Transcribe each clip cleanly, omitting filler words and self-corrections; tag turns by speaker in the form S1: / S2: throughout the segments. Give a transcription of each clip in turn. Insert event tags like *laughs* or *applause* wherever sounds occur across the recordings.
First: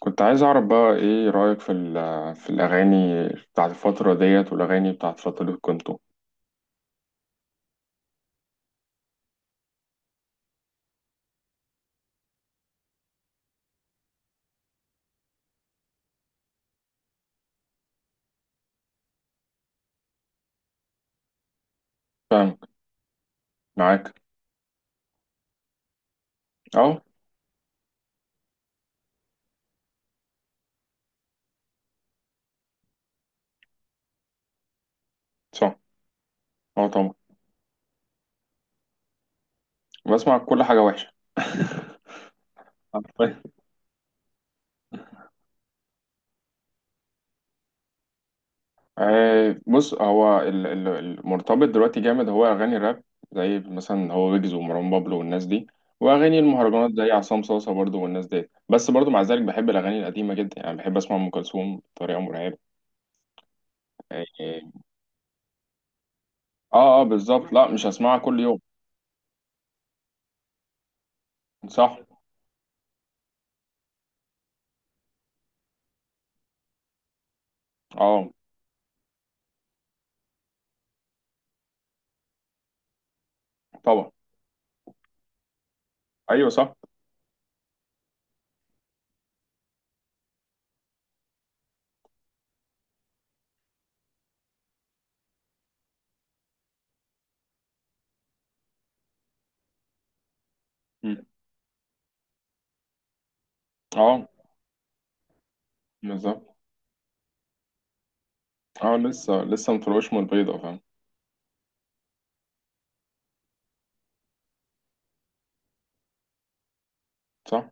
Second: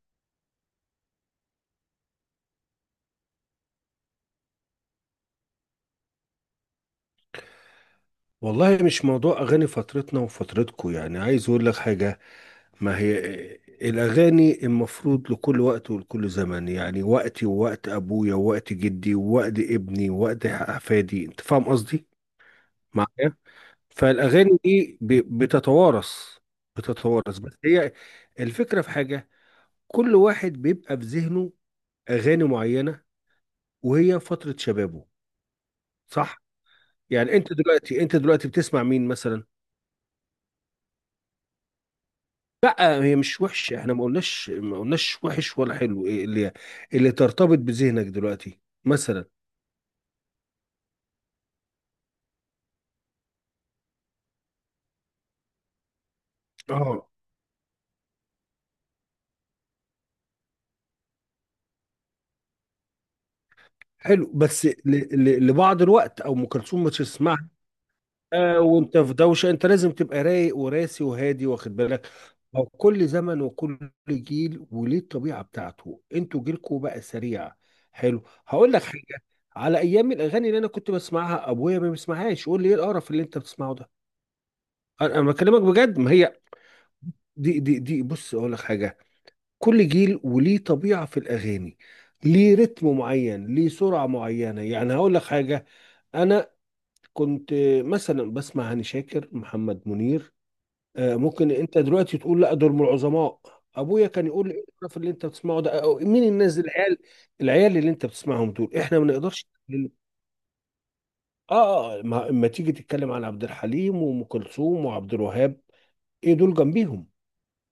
S1: كنت عايز أعرف بقى إيه رأيك في الأغاني بتاعت الفترة ديت والأغاني بتاعت فترة كنتو.
S2: والله مش موضوع أغاني فترتنا وفترتكو، يعني عايز أقول لك حاجة. ما هي الأغاني المفروض لكل وقت ولكل زمن، يعني وقتي ووقت أبويا ووقت جدي ووقت ابني ووقت أحفادي. أنت فاهم قصدي
S1: فاهم.
S2: معايا؟
S1: معاك.
S2: فالأغاني دي بتتوارث
S1: أه.
S2: بتتوارث بس هي الفكرة في حاجة. كل واحد بيبقى في ذهنه أغاني معينة، وهي فترة شبابه.
S1: صح.
S2: صح؟
S1: أه طبعا.
S2: يعني أنت دلوقتي بتسمع مين مثلا؟
S1: بسمع كل حاجة وحشة. *laughs*
S2: لا، هي مش
S1: حرفياً.
S2: وحشة. احنا ما قلناش وحش ولا حلو. ايه اللي ترتبط بذهنك دلوقتي مثلا؟
S1: آه بص هو المرتبط دلوقتي جامد هو أغاني الراب، زي مثلا هو ويجز ومروان بابلو والناس دي، وأغاني المهرجانات
S2: اه،
S1: زي عصام صاصة برضو والناس دي، بس برضو مع ذلك بحب الأغاني القديمة جدا، يعني بحب أسمع أم كلثوم بطريقة مرعبة. آه
S2: حلو، بس لبعض الوقت. او ام كلثوم ما
S1: آه آه،
S2: تسمعها؟
S1: بالظبط، لا مش هسمعها كل يوم.
S2: آه، وانت في دوشه، انت لازم تبقى رايق وراسي وهادي، واخد
S1: صح.
S2: بالك. هو كل زمن وكل جيل وليه الطبيعه بتاعته. انتوا جيلكوا بقى سريع. حلو،
S1: اه
S2: هقول لك حاجه. على ايام الاغاني اللي انا كنت بسمعها، ابويا ما بيسمعهاش، يقول لي ايه القرف اللي انت بتسمعه ده.
S1: طبعا.
S2: انا بكلمك بجد. ما هي
S1: ايوه صح.
S2: دي، بص اقول لك حاجه، كل جيل وليه طبيعه في الاغاني. ليه رتم معين، ليه سرعه معينه. يعني هقول لك حاجه، انا كنت مثلا بسمع هاني شاكر، محمد منير. آه،
S1: مم.
S2: ممكن انت دلوقتي تقول لا، دول من العظماء. ابويا
S1: اه
S2: كان يقول لي ايه القرف اللي انت بتسمعه ده، أو مين
S1: بالظبط.
S2: الناس العيال. العيال اللي انت بتسمعهم دول
S1: اه
S2: احنا ما
S1: لسه
S2: نقدرش.
S1: لسه مفروش من البيضه، فاهم.
S2: اه، ما تيجي تتكلم عن عبد الحليم وام كلثوم وعبد الوهاب، ايه دول جنبيهم؟
S1: صح.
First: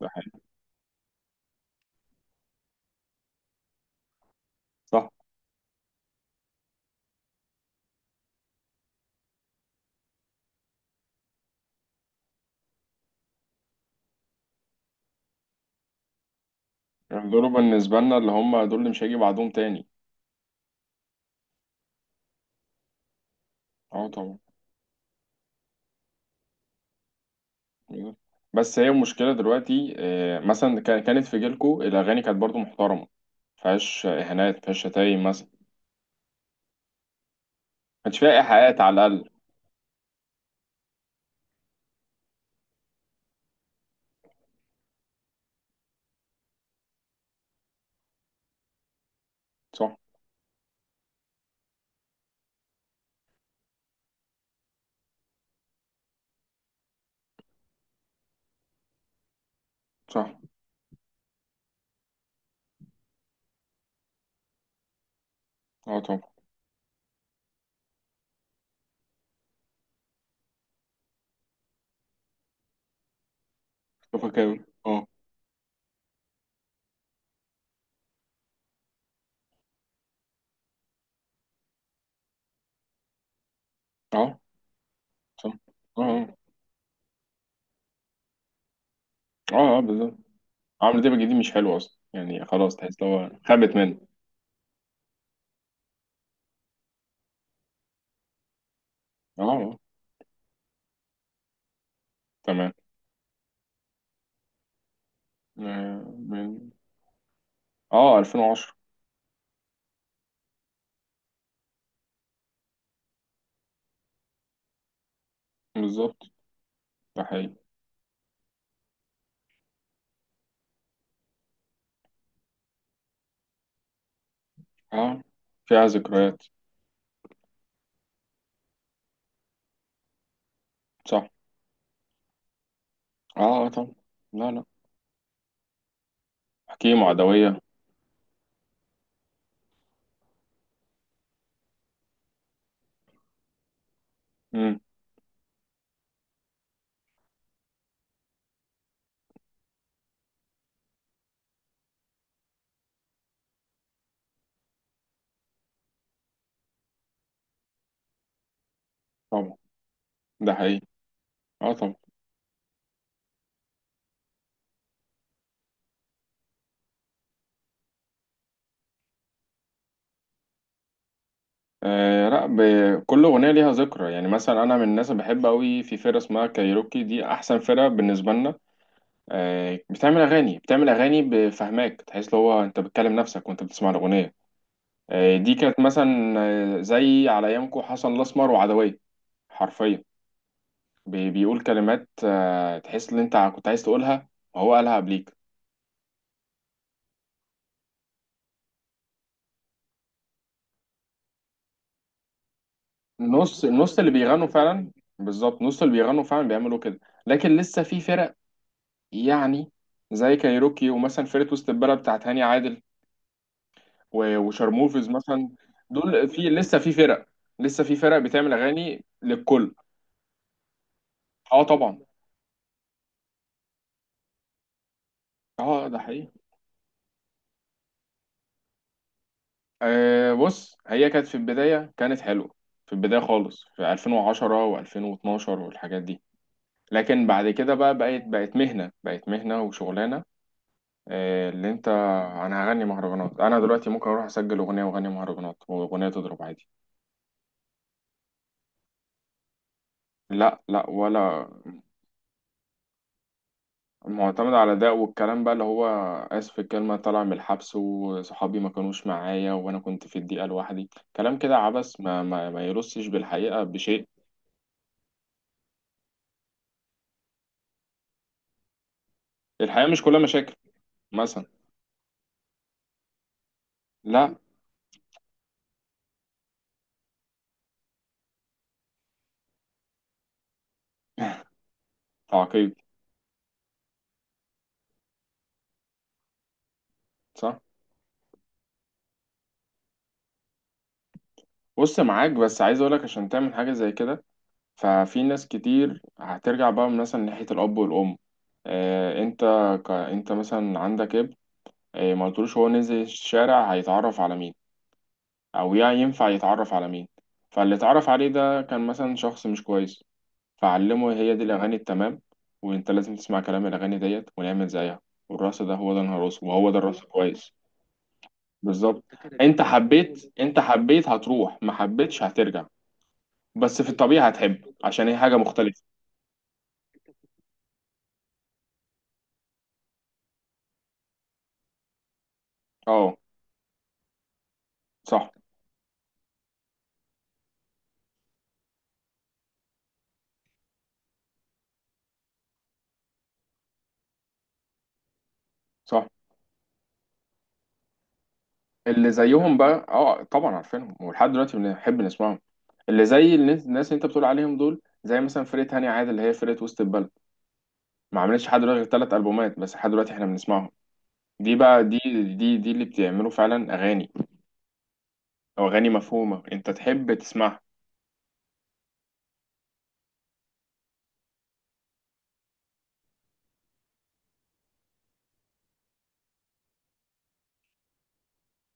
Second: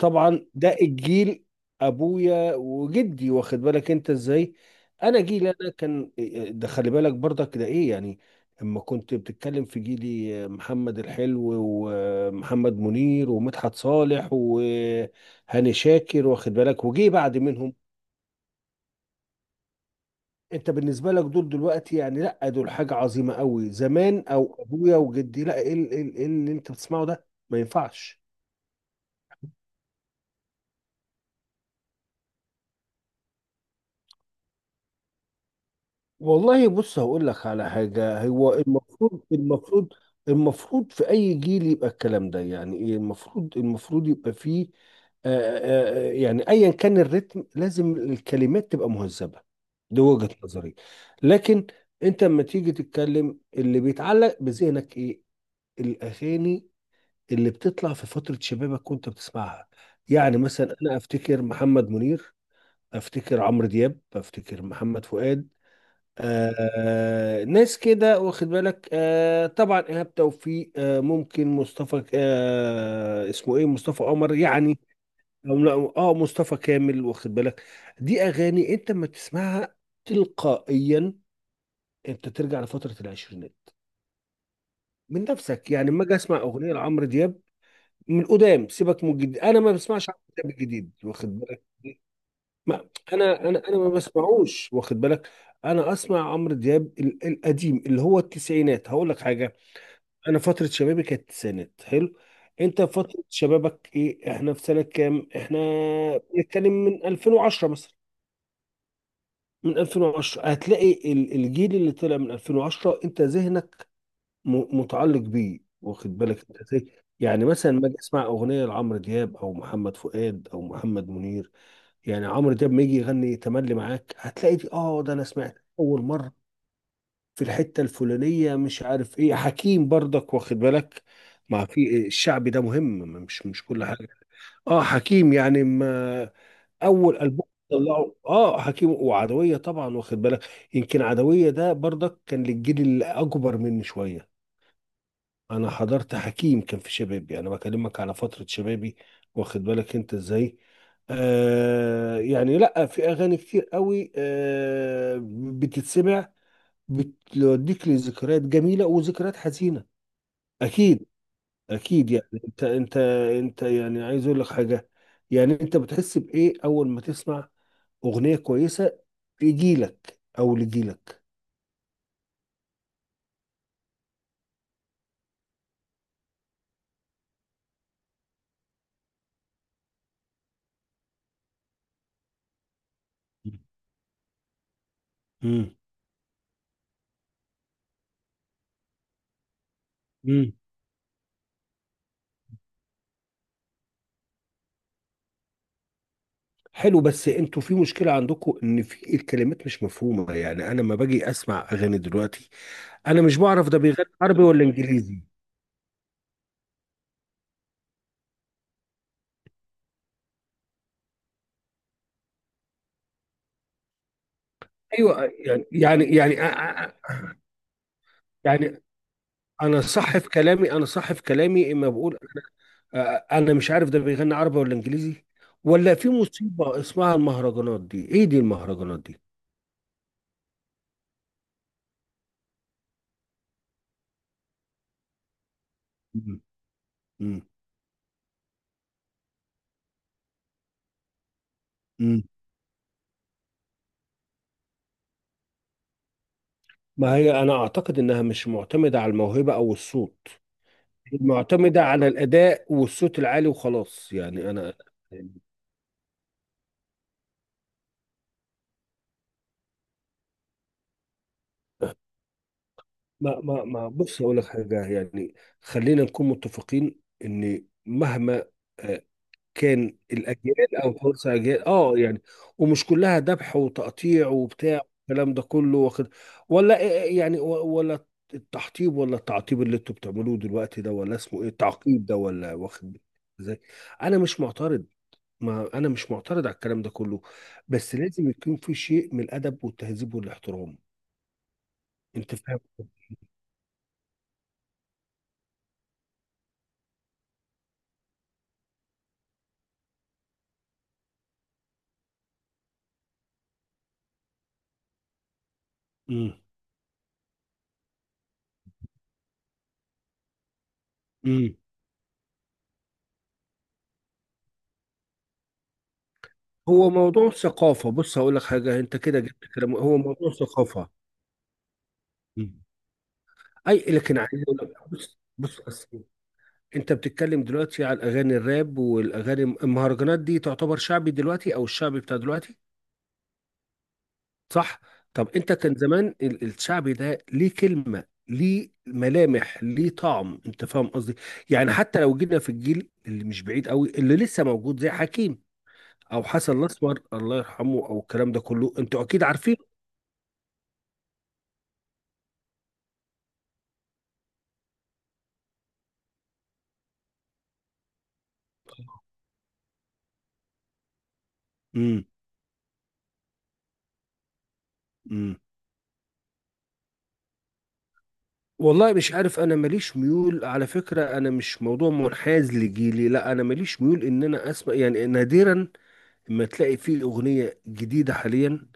S1: ده حقيقي.
S2: ده الجيل، ابويا وجدي، واخد بالك انت ازاي.
S1: صح.
S2: انا جيلي انا كان، ده خلي بالك برضك، ده ايه يعني، اما كنت بتتكلم في جيلي، محمد الحلو ومحمد منير ومدحت صالح وهاني شاكر، واخد بالك، وجي بعد
S1: دول
S2: منهم.
S1: بالنسبه لنا اللي هم دول اللي مش هيجي بعدهم تاني.
S2: انت بالنسبه لك دول دلوقتي، يعني لا، دول حاجه عظيمه قوي
S1: اه
S2: زمان.
S1: طبعا.
S2: او ابويا وجدي، لا، ايه إيه اللي انت بتسمعه ده، ما
S1: بالظبط.
S2: ينفعش.
S1: بس هي المشكله دلوقتي آه، مثلا كانت في جيلكو الاغاني كانت برضو محترمه، مفيهاش اهانات مفيهاش شتايم مثلا،
S2: والله بص هقول لك على
S1: ما كانش
S2: حاجة،
S1: فيها
S2: هو
S1: ايحاءات على
S2: المفروض،
S1: الاقل.
S2: المفروض في أي جيل يبقى الكلام ده، يعني إيه، المفروض، يبقى فيه، يعني أيا كان الريتم، لازم الكلمات تبقى مهذبة.
S1: صح.
S2: دي وجهة نظري. لكن أنت لما تيجي تتكلم، اللي بيتعلق بذهنك إيه؟ الأغاني اللي بتطلع في فترة شبابك وأنت بتسمعها.
S1: صح.
S2: يعني مثلا أنا أفتكر محمد منير، أفتكر عمرو دياب، أفتكر محمد فؤاد.
S1: اه طبعا.
S2: آه، ناس كده، واخد بالك. آه طبعا ايهاب توفيق، آه ممكن مصطفى، آه اسمه ايه، مصطفى قمر
S1: اتفق أوي.
S2: يعني،
S1: اه.
S2: أو لا، اه، مصطفى كامل، واخد بالك. دي اغاني انت ما تسمعها تلقائيا، انت ترجع لفتره العشرينات
S1: اه
S2: من
S1: صح.
S2: نفسك. يعني
S1: اه
S2: لما اجي
S1: اه
S2: اسمع اغنيه لعمرو دياب، من قدام، سيبك من الجديد،
S1: اه
S2: انا ما
S1: آه،
S2: بسمعش
S1: بالظبط.
S2: عمرو دياب الجديد،
S1: عمرو دياب الجديد
S2: واخد
S1: مش
S2: بالك.
S1: حلو اصلا يعني، خلاص
S2: ما
S1: تحس إن هو
S2: انا انا
S1: خابت
S2: انا ما
S1: منه.
S2: بسمعوش، واخد بالك. انا اسمع عمرو دياب القديم، اللي هو التسعينات. هقول لك
S1: اه
S2: حاجه،
S1: آه،
S2: انا فتره شبابي كانت التسعينات. حلو.
S1: تمام.
S2: انت فتره شبابك ايه؟ احنا في سنه كام احنا؟
S1: آه، من.
S2: بنتكلم من 2010 مثلا.
S1: اه 2010.
S2: من 2010 هتلاقي الجيل اللي طلع من 2010 انت ذهنك متعلق بيه،
S1: بالظبط.
S2: واخد بالك انت ازاي.
S1: ده
S2: يعني
S1: حقيقي.
S2: مثلا ما اجي اسمع اغنيه لعمرو دياب او محمد فؤاد او محمد منير. يعني عمرو دياب ما يجي يغني تملي معاك، هتلاقي دي، اه، ده
S1: اه
S2: انا سمعت
S1: فيها
S2: اول
S1: ذكريات.
S2: مره في الحته الفلانيه، مش عارف ايه. حكيم برضك، واخد بالك،
S1: صح.
S2: ما في الشعبي ده مهم.
S1: اه
S2: مش
S1: اه
S2: كل
S1: طبعا.
S2: حاجه.
S1: لا لا.
S2: اه حكيم يعني، ما
S1: حكيمة
S2: اول البوم
S1: عدوية.
S2: طلعه اه حكيم وعدويه طبعا، واخد بالك. يمكن عدويه ده برضك كان للجيل الاكبر مني شويه.
S1: امم.
S2: انا حضرت حكيم كان في شبابي، انا بكلمك على فترة شبابي، واخد بالك انت ازاي. آه يعني لا، في اغاني كتير قوي آه بتتسمع، بتوديك لذكريات جميلة وذكريات
S1: طبعا.
S2: حزينة.
S1: ده حقيقي.
S2: اكيد.
S1: اه طبعا.
S2: اكيد يعني انت، انت يعني عايز اقول لك حاجة، يعني انت بتحس بايه اول ما تسمع اغنية كويسة لجيلك او لجيلك.
S1: آه لا كل اغنيه ليها ذكرى، يعني مثلا انا من الناس اللي بحب قوي في فرقه اسمها كايروكي، دي احسن فرقه بالنسبه لنا. آه بتعمل اغاني بفهماك تحس اللي هو انت بتكلم نفسك وانت بتسمع الاغنيه. آه دي كانت مثلا آه، زي على ايامكم حسن الاسمر وعدويه. حرفيا.
S2: مم.
S1: بيقول كلمات آه، تحس ان انت كنت عايز تقولها وهو قالها قبليك.
S2: حلو، بس انتوا في مشكلة عندكم، ان في الكلمات مش مفهومة. يعني انا لما باجي اسمع اغاني دلوقتي، انا مش
S1: نص
S2: بعرف ده
S1: النص
S2: بيغني
S1: اللي
S2: عربي
S1: بيغنوا
S2: ولا
S1: فعلا.
S2: انجليزي.
S1: بالظبط نص اللي بيغنوا فعلا بيعملوا كده. لكن لسه في فرق، يعني زي كايروكي ومثلا فرقة وسط البلد بتاعت هاني عادل وشارموفيز
S2: ايوه،
S1: مثلا.
S2: يعني يعني
S1: دول
S2: يعني
S1: في لسه
S2: أ-
S1: في
S2: أ-
S1: فرق، لسه في فرق بتعمل
S2: يعني
S1: اغاني للكل.
S2: انا صح في كلامي، انا صح في
S1: اه
S2: كلامي اما
S1: طبعا.
S2: بقول، أ- انا مش عارف ده بيغني عربي ولا انجليزي.
S1: اه
S2: ولا
S1: ده
S2: في
S1: حقيقي.
S2: مصيبة اسمها المهرجانات دي، ايه دي المهرجانات دي.
S1: آه بص هي كانت في البداية كانت حلوة، في البداية خالص في 2010 و2012 والحاجات دي.
S2: مم.
S1: لكن
S2: مم.
S1: بعد كده بقى بقت مهنة، بقت مهنة وشغلانة. آه، اللي انت.
S2: مم.
S1: انا هغني مهرجانات، انا دلوقتي ممكن اروح اسجل اغنية واغني مهرجانات واغنية تضرب عادي.
S2: ما هي انا اعتقد انها مش معتمدة على الموهبة او الصوت،
S1: لا لا ولا.
S2: معتمدة على الأداء والصوت العالي وخلاص. يعني
S1: معتمد
S2: أنا،
S1: على ده والكلام بقى اللي هو اسف في الكلمة، طالع من الحبس وصحابي ما كانوش معايا وانا كنت في الضيقة لوحدي، كلام كده عبث ما يرصش
S2: ما
S1: بالحقيقة
S2: ما ما
S1: بشيء.
S2: بص أقول لك حاجة، يعني خلينا نكون متفقين إن مهما آه،
S1: الحياة
S2: كان
S1: مش كلها مشاكل
S2: الأجيال أو خمس
S1: مثلا.
S2: أجيال، أه يعني ومش كلها ذبح وتقطيع
S1: لا.
S2: وبتاع، الكلام ده كله واخد، ولا يعني، ولا التحطيب، ولا التعطيب اللي انتوا بتعملوه دلوقتي ده، ولا اسمه ايه التعقيد ده، ولا
S1: تعقيد.
S2: واخد ازاي. انا مش معترض، ما انا مش معترض على الكلام ده كله،
S1: صح.
S2: بس لازم يكون في شيء من الادب والتهذيب والاحترام.
S1: بص معاك
S2: انت
S1: بس
S2: فاهم؟
S1: عايز اقولك عشان تعمل حاجة زي كده، ففي ناس كتير هترجع بقى مثلا ناحية الأب والأم. آه، أنت أنت مثلا عندك ابن آه، ما قلتلوش هو نزل الشارع هيتعرف على مين أو يعني ينفع
S2: امم
S1: يتعرف على مين. فاللي اتعرف عليه ده كان مثلا شخص مش كويس، فعلمه هي دي
S2: امم
S1: الأغاني التمام، وأنت لازم تسمع كلام الأغاني ديت ونعمل زيها، والرقص ده هو ده الرقص وهو ده
S2: هو
S1: الرقص
S2: موضوع
S1: كويس.
S2: ثقافه، بص هقول لك حاجه، انت
S1: بالظبط.
S2: كده جبت
S1: أنت
S2: كلام، هو موضوع
S1: حبيت، أنت
S2: ثقافه.
S1: حبيت هتروح، ما حبيتش
S2: مم.
S1: هترجع.
S2: اي
S1: بس في
S2: لكن
S1: الطبيعة
S2: عايز اقول لك،
S1: هتحب عشان هي
S2: بص
S1: حاجة
S2: بص
S1: مختلفة.
S2: أصل، انت بتتكلم دلوقتي على الاغاني الراب والاغاني المهرجانات، دي تعتبر شعبي دلوقتي، او الشعبي بتاع دلوقتي.
S1: اه
S2: صح؟ طب
S1: صح.
S2: انت كان زمان الشعبي ده ليه كلمة، ليه ملامح، ليه طعم، انت فاهم قصدي؟ يعني حتى لو جينا في الجيل اللي مش بعيد قوي، اللي لسه موجود زي حكيم،
S1: صح.
S2: او حسن الاسمر الله يرحمه، او الكلام ده كله، انتوا
S1: اللي
S2: اكيد عارفين.
S1: زيهم بقى اه طبعا عارفينهم، ولحد دلوقتي بنحب نسمعهم، اللي زي الناس الناس اللي انت بتقول عليهم دول، زي مثلا فرقة هاني عادل اللي هي فرقة وسط البلد، ما عملتش لحد دلوقتي غير ثلاث ألبومات بس، لحد دلوقتي احنا بنسمعهم. دي بقى دي
S2: امم
S1: دي دي اللي بتعملوا فعلا أغاني،
S2: امم
S1: أو أغاني مفهومة انت تحب تسمعها.
S2: والله مش عارف، انا ماليش ميول على فكرة. انا مش موضوع منحاز لجيلي، لا، انا ماليش ميول ان انا اسمع. يعني نادرا ما تلاقي فيه اغنية جديدة حاليا،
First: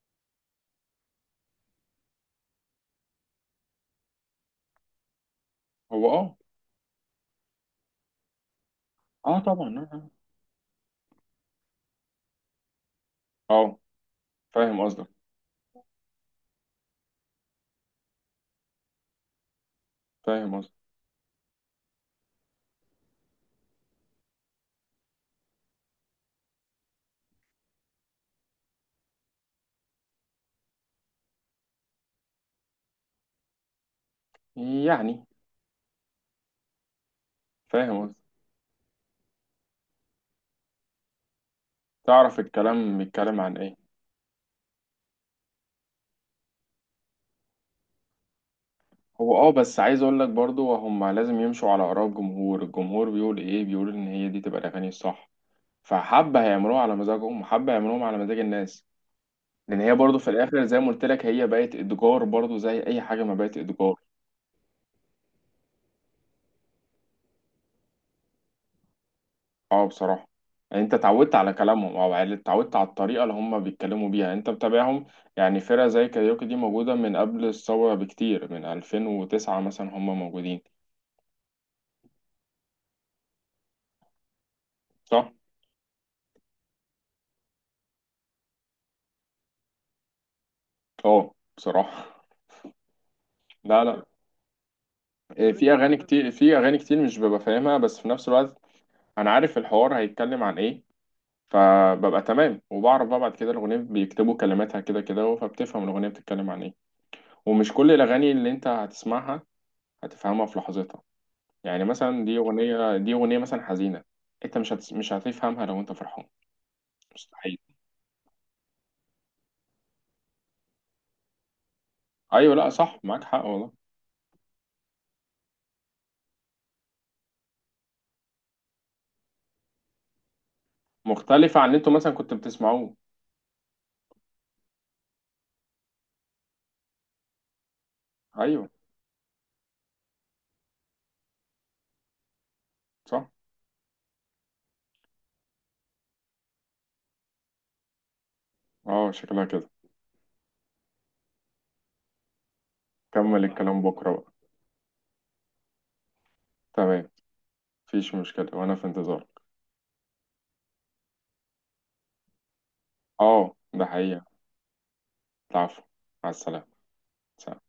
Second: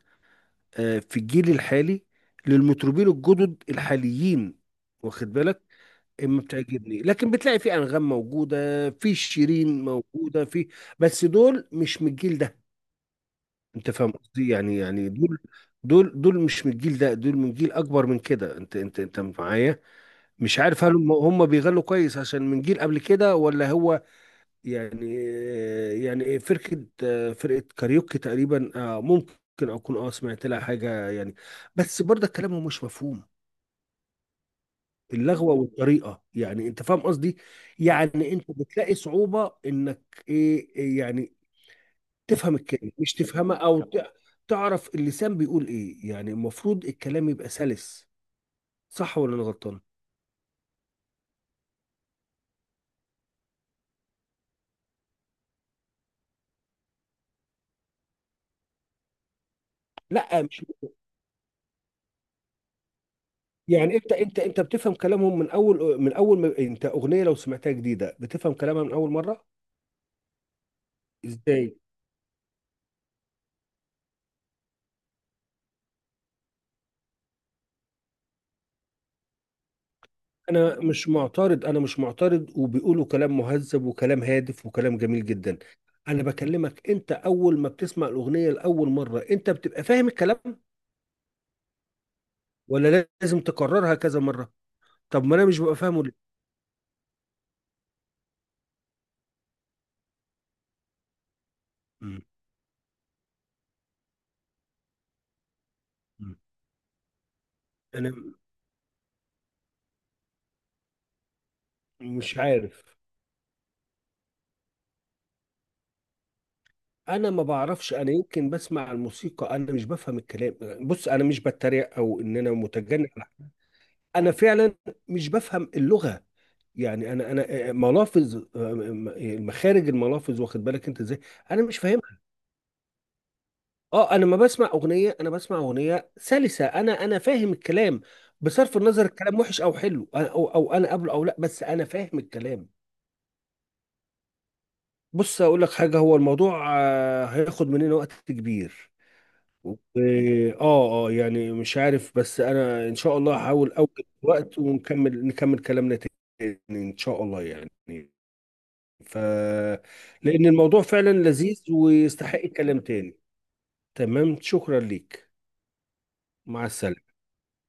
S2: في الجيل الحالي، للمطربين الجدد الحاليين، واخد بالك،
S1: هو اه.
S2: ما بتعجبني. لكن بتلاقي في انغام موجوده، في
S1: اه طبعا.
S2: شيرين
S1: اه
S2: موجوده، في، بس دول مش من الجيل ده.
S1: اه آه،
S2: انت فاهم قصدي؟ يعني
S1: فاهم قصدك.
S2: يعني دول، دول مش من الجيل ده، دول من جيل اكبر من كده، انت انت معايا.
S1: فاهم
S2: مش
S1: قصدك.
S2: عارف هل هم بيغنوا كويس عشان من جيل قبل كده، ولا هو يعني. يعني فرقة كاريوكي تقريبا، آه، ممكن أكون أه سمعت لها حاجة، يعني بس برضه كلامهم مش مفهوم،
S1: يعني
S2: اللغوة والطريقة. يعني أنت فاهم قصدي؟
S1: فاهم قصدك.
S2: يعني أنت بتلاقي صعوبة إنك، إيه إيه يعني،
S1: تعرف
S2: تفهم الكلمة،
S1: الكلام
S2: مش
S1: بيتكلم عن
S2: تفهمها،
S1: ايه.
S2: أو تعرف اللسان بيقول إيه. يعني المفروض الكلام يبقى سلس، صح ولا
S1: هو
S2: أنا
S1: اه
S2: غلطان؟
S1: بس عايز اقول لك برضو، هم لازم يمشوا على اراء الجمهور، الجمهور بيقول ايه؟ بيقول ان هي دي تبقى الاغاني الصح، فحبة هيعملوها على مزاجهم وحبة هيعملوهم على مزاج الناس، لان هي برضو في
S2: لا مش
S1: الاخر زي ما قلت لك، هي بقت اتجار برضو زي اي حاجة ما بقت اتجار.
S2: يعني، انت انت بتفهم كلامهم من اول، من اول ما انت اغنيه لو سمعتها جديده بتفهم كلامها من اول مره
S1: اه بصراحة. يعني انت اتعودت على
S2: ازاي؟
S1: كلامهم، اتعودت على الطريقة اللي هم بيتكلموا بيها، انت متابعهم. يعني فرقة زي كاريوكي دي موجودة من قبل الثورة بكتير، من 2009 مثلا هم موجودين.
S2: انا مش معترض، انا مش معترض، وبيقولوا كلام مهذب وكلام هادف وكلام جميل
S1: صح.
S2: جدا. انا بكلمك انت اول ما بتسمع الاغنيه لاول مره، انت بتبقى فاهم الكلام
S1: اه بصراحة.
S2: ولا لازم
S1: *laughs* لا
S2: تكررها
S1: لا.
S2: كذا مره؟ طب ما انا
S1: إيه،
S2: مش
S1: في
S2: ببقى
S1: اغاني
S2: فاهمه ليه؟
S1: كتير، في اغاني كتير مش ببقى فاهمها، بس في نفس الوقت انا عارف الحوار هيتكلم عن ايه،
S2: مم.
S1: فببقى تمام وبعرف بقى بعد كده الاغنيه بيكتبوا كلماتها كده كده فبتفهم الاغنيه
S2: مم.
S1: بتتكلم عن ايه. ومش كل
S2: انا
S1: الاغاني اللي انت هتسمعها هتفهمها في لحظتها، يعني مثلا
S2: مش عارف،
S1: دي اغنيه مثلا حزينه، انت مش هتفهمها لو انت فرحان.
S2: انا ما
S1: مستحيل.
S2: بعرفش، انا يمكن بسمع الموسيقى، انا مش بفهم الكلام. بص انا مش بتريق او ان انا
S1: ايوه لا صح
S2: متجنن،
S1: معاك حق والله.
S2: انا فعلا مش بفهم اللغه. يعني انا انا ملافظ، مخارج الملافظ، واخد بالك انت ازاي.
S1: مختلفه
S2: انا
S1: عن
S2: مش
S1: اللي انتوا مثلا
S2: فاهمها.
S1: كنتوا بتسمعوه.
S2: اه، انا ما بسمع اغنيه، انا بسمع اغنيه سلسه انا، انا فاهم الكلام،
S1: ايوه
S2: بصرف النظر الكلام وحش او حلو. او انا قبله او لا، بس انا فاهم الكلام.
S1: صح.
S2: بص اقول لك حاجه، هو الموضوع هياخد مننا وقت كبير.
S1: اه شكلها كده.
S2: اه اه يعني مش عارف، بس انا ان شاء الله
S1: كمل
S2: هحاول
S1: الكلام
S2: اوجد
S1: بكره بقى.
S2: وقت ونكمل، نكمل كلامنا تاني ان
S1: تمام.
S2: شاء الله يعني.
S1: مفيش مشكله وانا في
S2: ف
S1: انتظار.
S2: لأن الموضوع فعلا لذيذ ويستحق كلام تاني.
S1: اه ده حقيقة.
S2: تمام، شكرا ليك.
S1: العفو. مع
S2: مع
S1: السلامة.
S2: السلامة.
S1: سلام.